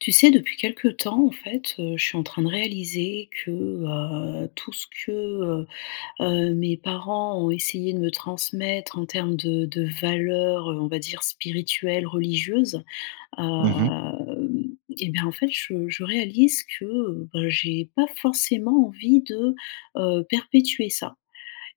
Tu sais depuis quelque temps, en fait, heu, je suis en train de réaliser que, heu, tout ce que, heu, heu, mes parents ont essayé de me transmettre en termes de de valeurs, on va dire, spirituelles, religieuses. Mmh mh. Hum et ben en fait je je réalise que, bah, j'ai pas forcément envie de, heu, perpétuer ça.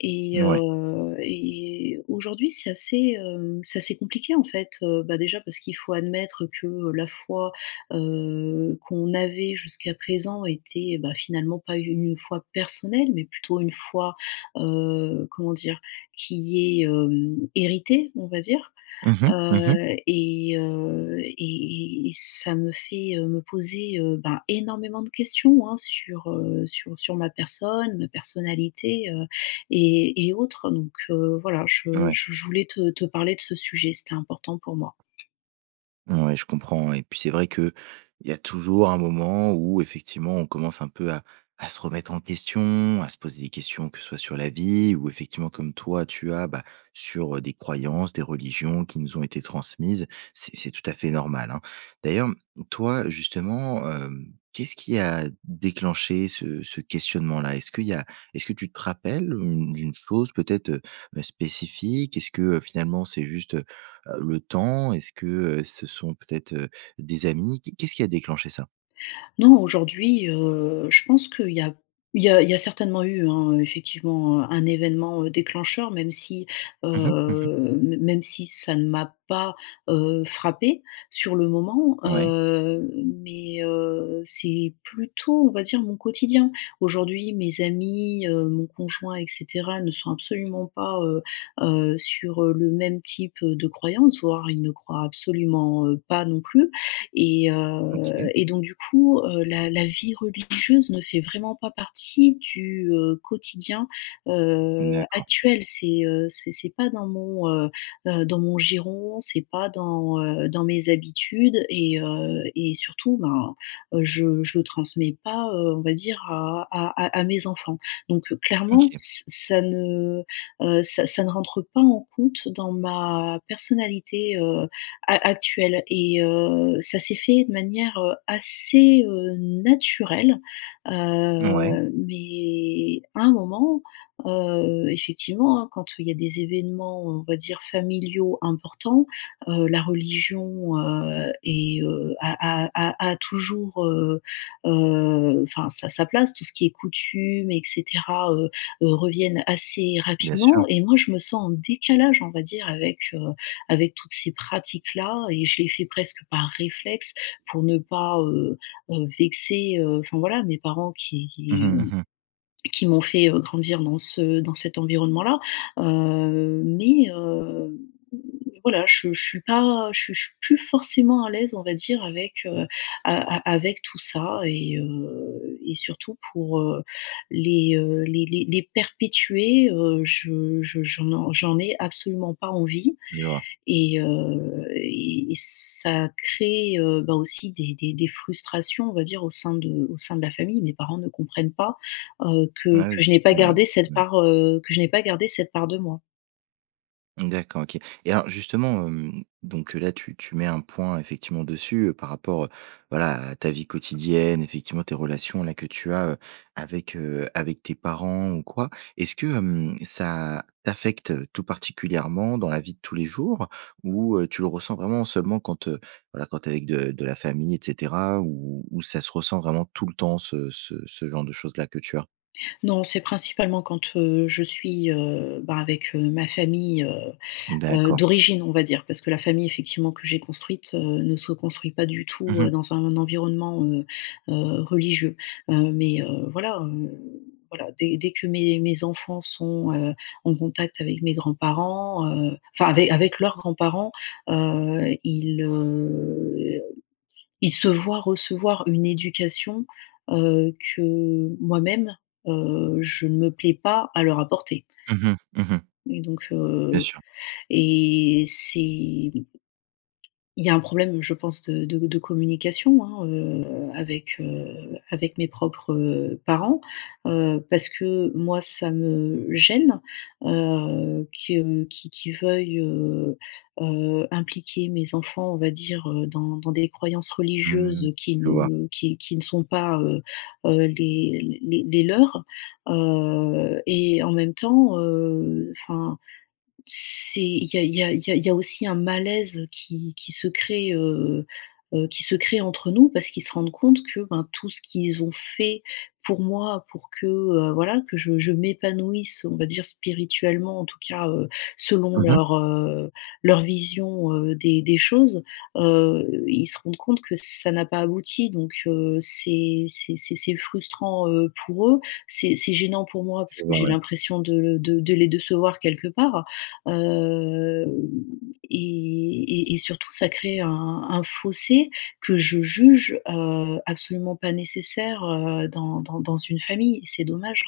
Et, Ouais. heu, et aujourd'hui, c'est assez, hem, c'est assez compliqué en fait, heu, bah déjà parce qu'il faut admettre que la foi, heu, qu'on avait jusqu'à présent était, bah, finalement pas u une foi personnelle mais plutôt une foi, heu, comment dire? Qui est, hem, héritée, on va dire. Mmh mh, mmh mh. Heu, et heu, et et et ça me fait, heu, me poser, heu, bah, énormément de questions hein sur, heu, sur sur ma personne, ma personnalité, heu, et et autres donc, heu, voilà. Je Ouais. je je voulais te te parler de ce sujet. C'était important pour moi. Ouais, je comprends ouais. Et puis c'est vrai qu'il y a toujours un moment où effectivement on commence un peu à à se remettre en question, à se poser des questions que ce soit sur la vie ou effectivement comme toi tu as, bah, sur des croyances, des religions qui nous ont été transmises. C'est c'est tout à fait normal, hein. D'ailleurs, mmh, toi, justement, hem, qu'est-ce qui a déclenché ce ce questionnement-là? Est-ce qu'il y a est-ce que tu te rappelles, mmh, d'une chose peut-être, heu, ben spécifique? Est-ce que, heu, finalement, c'est juste, heu, le temps? Est-ce que, heu, ce sont peut-être, heu, des amis? Qu qu'est-ce qui a déclenché ça? Non. Aujourd'hui, heu, je pense qu'il y a il y a il y a certainement eu hein, effectivement un un événement, heu, déclencheur même si, Mmh mh, mmh mh. heu, même si ça ne m'a pas, heu, frappée sur le moment, Ouais. heu, mais, heu, c'est plutôt on va dire mon quotidien. Aujourd'hui mes amis, heu, mon conjoint et cetera ne sont absolument pas, heu, heu sur, heu, le même type, heu, de croyance. Voire ils ne croient absolument, heu, pas non plus. Et, heu, OK. et donc du coup, heu, la la vie religieuse ne fait vraiment pas partie du, heu, quotidien, heu, D'accord. actuel. C'est, heu, c'est c'est pas dans mon, heu, heu, dans mon giron, c'est pas dans, heu, dans mes habitudes et, heu, et surtout ben, heu, je je transmets pas, heu, on va dire à à à mes enfants. Donc clairement, OK. ç ça ne, heu, ça ça ne rentre pas en compte dans ma personnalité, heu, a actuelle. Et, heu, ça s'est fait de manière, heu, assez, heu, naturelle. Ouais. Heu, mais à un moment, heu, effectivement, hein, quand, heu, il y a des événements, on va dire, familiaux importants, heu, la religion, heu, est, heu, a a a a toujours, heu, heu, enfin sa sa place. Tout ce qui est coutumes, et cetera heu, heu reviennent assez Bien sûr. rapidement et moi je me sens en décalage on va dire avec, heu, avec toutes ces pratiques-là. Et je les fais presque par réflexe pour ne pas, heu, heu, vexer, heu, enfin voilà mes parents qui Mmh qui mh, mmh mh. qui m'ont fait, heu, grandir dans ce dans cet environnement-là. Heu, mais, heu, voilà je je suis pas je suis je suis je suis plus forcément à l'aise, on va dire, avec, heu, a a avec tout ça et, heu, et surtout pour, heu, les, heu, les les les perpétuer, heu, je je je n'en j'en ai absolument pas envie Je vois. et, heu, et ça crée, heu, bah aussi des des des frustrations, on va dire, au sein de au sein de la famille. Mes parents ne comprennent pas, heu, que Ah, oui que je n'ai pas justement, ouais. gardé cette Mmh. part, heu, que je n'ai pas gardé cette part de moi. D'accord, OK. Et alors justement, hem, donc là tu tu mets un point effectivement dessus, heu, par rapport voilà à ta vie quotidienne, effectivement tes relations-là que tu as, heu, avec, heu, avec tes parents ou quoi. Est-ce que, hem, ça t'affecte tout particulièrement dans la vie de tous les jours? Ou, heu, tu le ressens vraiment seulement quand, heu, voilà quand tu es avec de de la famille et cetera ou ou ça se ressent vraiment tout le temps, ce ce ce genre de choses-là que tu as? Non, c'est principalement quand, heu, je suis, heu, bah avec, heu, ma famille, heu, heu, D'accord. d'origine, on va dire parce que la famille effectivement que j'ai construite, heu, ne se construit pas du Mmh tout, mh. heu, dans un environnement, heu, heu, religieux. Heu, mais, heu, voilà, heu, voilà, dès dès que mes mes enfants sont, heu, en contact avec mes grands-parents, heu, enfin ave avec leurs grands-parents, heu, ils heu, ils se voient recevoir une éducation, heu, que moi-même, heu, je ne me plais pas à leur apporter. Mmh mh, mmh mh. Et donc, Bien heu, sûr. et c'est Il y a un problème, je pense, de de de communication, hein, heu, avec, heu, avec mes propres, heu, parents. Heu, parce que moi ça me gêne, heu, que qu'ils qu'ils veuillent, heu, heu, impliquer mes enfants, on va dire, heu, dans dans des croyances Mmh, religieuses qui je vois. ne qui qui ne sont pas, heu, heu, les les les leurs. Heu, et en même temps, heu, enfin c'est il y a il y a il y a aussi un malaise qui qui se crée, heu, heu, qui se crée entre nous parce qu'ils se rendent compte que ben tout ce qu'ils ont fait pour moi pour que, heu, voilà que je je m'épanouisse, on va dire, spirituellement en tout cas, heu, selon Mmh mh. leur, heu, leur vision, heu, des des choses. Heu, ils se rendent compte que ça n'a pas abouti donc, heu, c'est c'est c'est c'est frustrant, heu, pour eux. C'est c'est gênant pour moi parce Je que vois, j'ai ouais. l'impression de l de de les décevoir quelque part. Heu, et et et surtout ça crée un un fossé que je juge, heu, absolument pas nécessaire, heu, dans dans dans une famille et c'est dommage.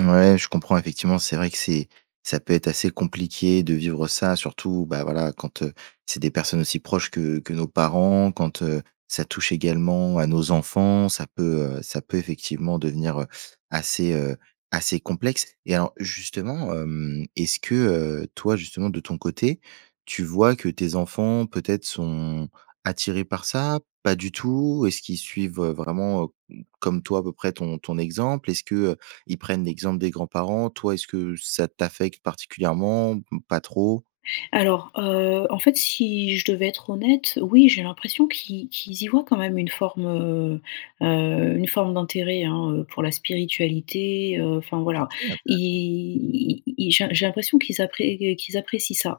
Ouais, je comprends. Effectivement, c'est vrai que c'est ça peut être assez compliqué de vivre ça. Surtout, bah voilà, quand heu, c'est des personnes aussi proches que que nos parents, quand heu, ça touche également à nos enfants, ça peut heu, ça peut effectivement devenir heu, assez heu, assez complexe. Et alors justement hem, est-ce que, heu, toi, justement de ton côté, tu vois que tes enfants peut-être sont attirés par ça? Pas du tout? Est-ce qu'ils suivent, heu, vraiment heu, comme toi à peu près ton ton exemple? Est-ce que, heu, ils prennent l'exemple des grands-parents? Toi, est ce que ça t'affecte particulièrement? Mmh pas trop? Alors, heu, en fait, si je devais être honnête, oui, j'ai l'impression qu'ils qu'ils y voient quand même une forme, heu heu une forme d'intérêt, hein heu, pour la spiritualité, heu enfin, voilà. OK, Ils intéressant! i ils j'ai j'ai l'impression qu'ils appré qu qu'ils apprécient ça.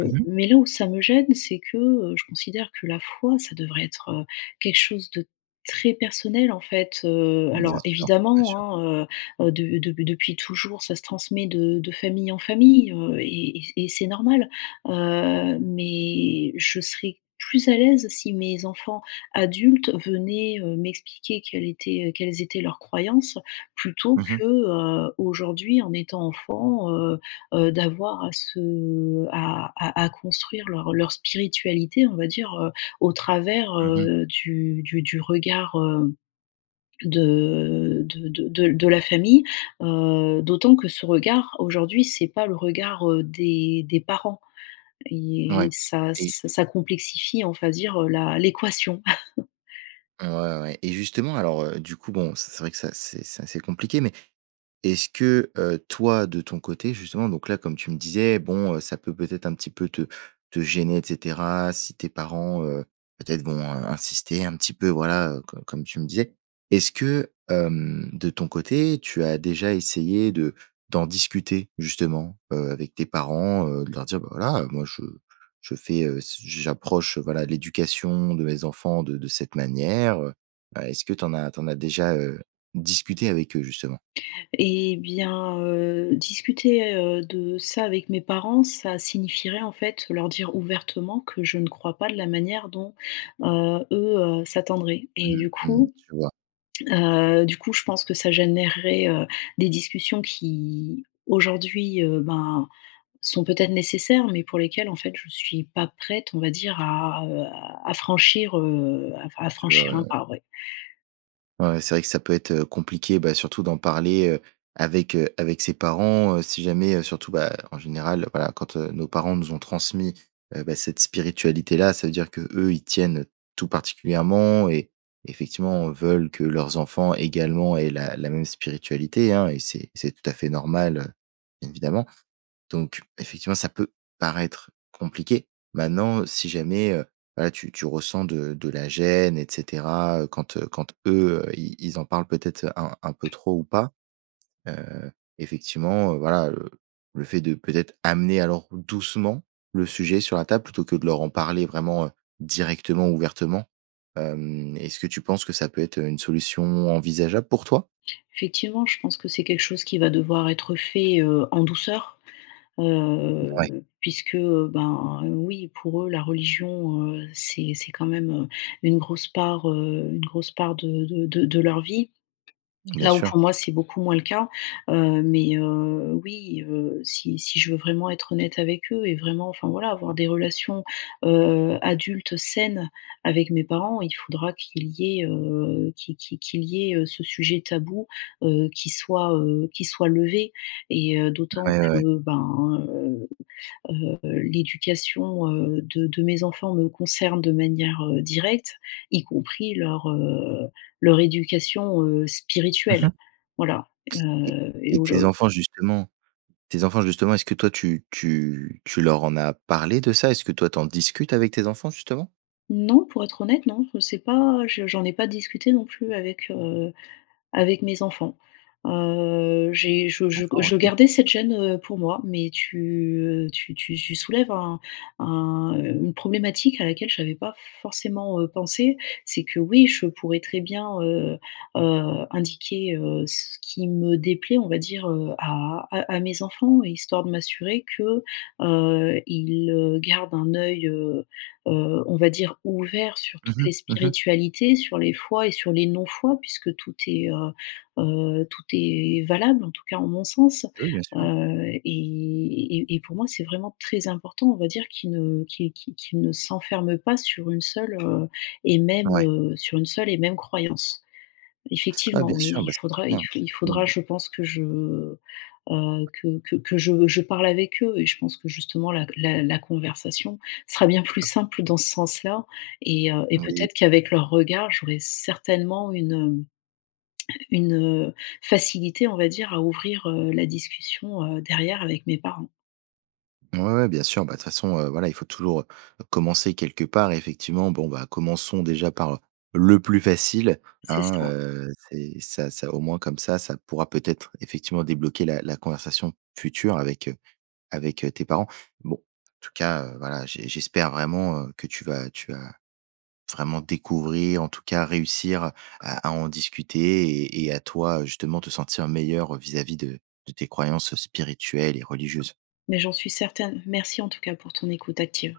Mmh mh. mais là où ça me gêne, c'est que, heu, je considère que la foi, ça devrait être quelque chose de très personnel, en fait heu. Bien Alors sûr, bien évidemment, sûr. hein heu heu, de dep depuis toujours, ça se transmet de de famille en famille, heu, et et et c et c'est normal. Heu, mais je serai plus à l'aise si mes enfants adultes venaient, heu, m'expliquer quelle était quelles étaient leurs croyances, plutôt Mmh mh. que, heu, aujourd'hui en étant enfants, heu heu, d'avoir à se à à à construire leur leur spiritualité on va dire, heu, au travers, Mmh mh. heu, du du du regard, heu, de de de de l de la famille. Heu, d'autant que ce regard, aujourd'hui, c'est pas le regard, heu, des des parents et Ouais, ça ç et ça complexifie, on va dire heu la l'équation. Ouais, ouais, ouais, et justement alors heu, du coup, bon, c c'est vrai que ça c'est c'est assez compliqué mais, est-ce que, heu, toi de ton côté justement, donc là- comme tu me disais, bon heu, ça peut peut-être un petit peu te te gêner, et cetera, si tes parents, heu, peut-être, vont, heu, insistaient un petit peu, voilà- co comme tu me disais, est-ce que hem, de ton côté, tu as déjà essayé de d'en discuter, justement heu, avec tes parents? Heu, de leur dire: «Bah voilà, heu moi je je fais, heu, s j j'approche, voilà, l'éducation de mes enfants de de cette manière, heu». Bah, est-ce que tu en as tu en as déjà heu, discuté avec eux, justement? Et bien, heu, discuter heu, de ça avec mes parents, ça signifierait, en fait, leur dire ouvertement que je ne crois pas de la manière dont, heu, eux, heu, s'attendraient. Mmh Et mh, du mmh mh, coup, je vois. heu, du coup, je pense que ça générerait, heu, des discussions qui, aujourd'hui, heu, ben sont peut-être nécessaires, mais pour lesquelles, en fait, je suis pas prête, on va dire à heu, à franchir, heu, à f à Je vois. Ouais, franchir un ouais ouais. pas, ouais. Ouais ouais. C'est vrai que ça peut être, heu, compliqué bah surtout d'en parler, heu, avec, heu, avec ses parents, heu, si jamais heu, surtout, bah, en général, voilà, quand, heu, nos parents nous ont transmis, heu, bah, cette spiritualité-là. Ça veut dire que, eux, y tiennent tout particulièrement et, effectivement, veulent que leurs enfants, également, aient la la même spiritualité, hein. Et c'est c'est tout à fait normal, heu, évidemment. Donc, effectivement, ça peut paraître compliqué. Maintenant, si jamais, heu, voilà, tu tu ressens de de la gêne, et cetera, heu quand quand, eux, ils ils en parlent peut-être un un peu trop ou pas, heu, effectivement heu, voilà heu, le fait de peut-être amener, alors doucement, le sujet sur la table plutôt que de leur en parler vraiment, heu, directement, ouvertement? Hem, est-ce que tu penses que ça peut être, heu, une solution envisageable pour toi? Effectivement, je pense que c'est quelque chose qui va devoir être fait, heu, en douceur, Ouais. heu, puisque, heu, ben oui, pour eux, la religion, heu, c'est c'est quand même, heu, une grosse part, heu, une grosse part de de de de leur vie. Bien Là où, sûr. pour moi, c'est beaucoup moins le cas. Heu, mais, heu, oui, heu, si si je veux vraiment être honnête avec eux et vraiment, enfin voilà, avoir des relations, heu, adultes, saines avec mes parents, il faudra qu'il y ait heu, qui qui qu'il y ait ce sujet tabou, heu, qui soit, heu, qui soit levé, et heu, d'autant Ouais, ouais, ouais. que, ben, heu heu l'éducation, heu, de de mes enfants me concerne de manière, heu, directe y compris leur heu leur éducation, heu, Mmh mh. spirituelle. Voilà Ts heu, et et et tes aujou enfants, justement, tes enfants, justement, est-ce que toi, tu tu tu leur en as parlé de ça? Est-ce que toi, tu en discutes avec tes enfants, justement? Non, pour être honnête, non. Je sais pas, je j'en ai pas discuté non plus avec heu avec mes enfants. Heu j'ai je je D'accord. je OK. gardais cette gêne, heu, pour moi. Mais tu heu, tu tu tu soulèves un un, heu, une problématique à laquelle j'avais pas forcément heu pensé. C'est que oui, je pourrais très bien, heu heu indiquer, heu, ce qui me déplaît, on va dire, heu, à à à mes enfants, histoire de m'assurer que, heu, ils, heu, gardent un œil, heu heu, on va dire, ouvert sur Mmh toutes les mh. Mmh mh. spiritualités, sur les fois et sur les non-fois, puisque tout est heu heu, tout est valable, en tout cas en mon sens. Oui, bien sûr. Heu, et et et pour moi, c'est vraiment très important, on va dire, qu'ils ne qu'ils qu'ils qu'ils ne s'enferment pas sur une seule, heu, et même, Ouais. heu, sur une seule et même croyance. Ouais, Effectivement, bien oui, sûr, il bah, c'est très faudra i bien c'est il très bien faudra, mmh. je pense que je heu heu que que je je parle avec eux. Et je pense que, justement, la la la conversation sera bien plus simple dans ce sens-là et, heu, et Oui. peut-être qu'avec leur regard, j'aurai certainement une hem une heu facilité, on va dire, à ouvrir, heu, la discussion, heu, derrière, avec mes parents. Ouais, ouais, bien sûr. Bah, de toute façon, heu, voilà, il faut toujours heu, commencer quelque part. Effectivement, bon, ben commençons déjà par le plus facile C'est hein. ça. Heu, c'est ça ça, au moins comme ça, ça pourra peut-être effectivement débloquer la la conversation future avec heu avec heu tes parents. Bon, en tout cas, heu, voilà j' j'espère vraiment heu, que tu vas tu vas vraiment découvrir, en tout cas, réussir à à en discuter et et à toi justement, te sentir meilleure vis-à-vis de de tes croyances spirituelles et religieuses. Mais j'en suis certaine. Merci en tout cas, pour ton écoute active.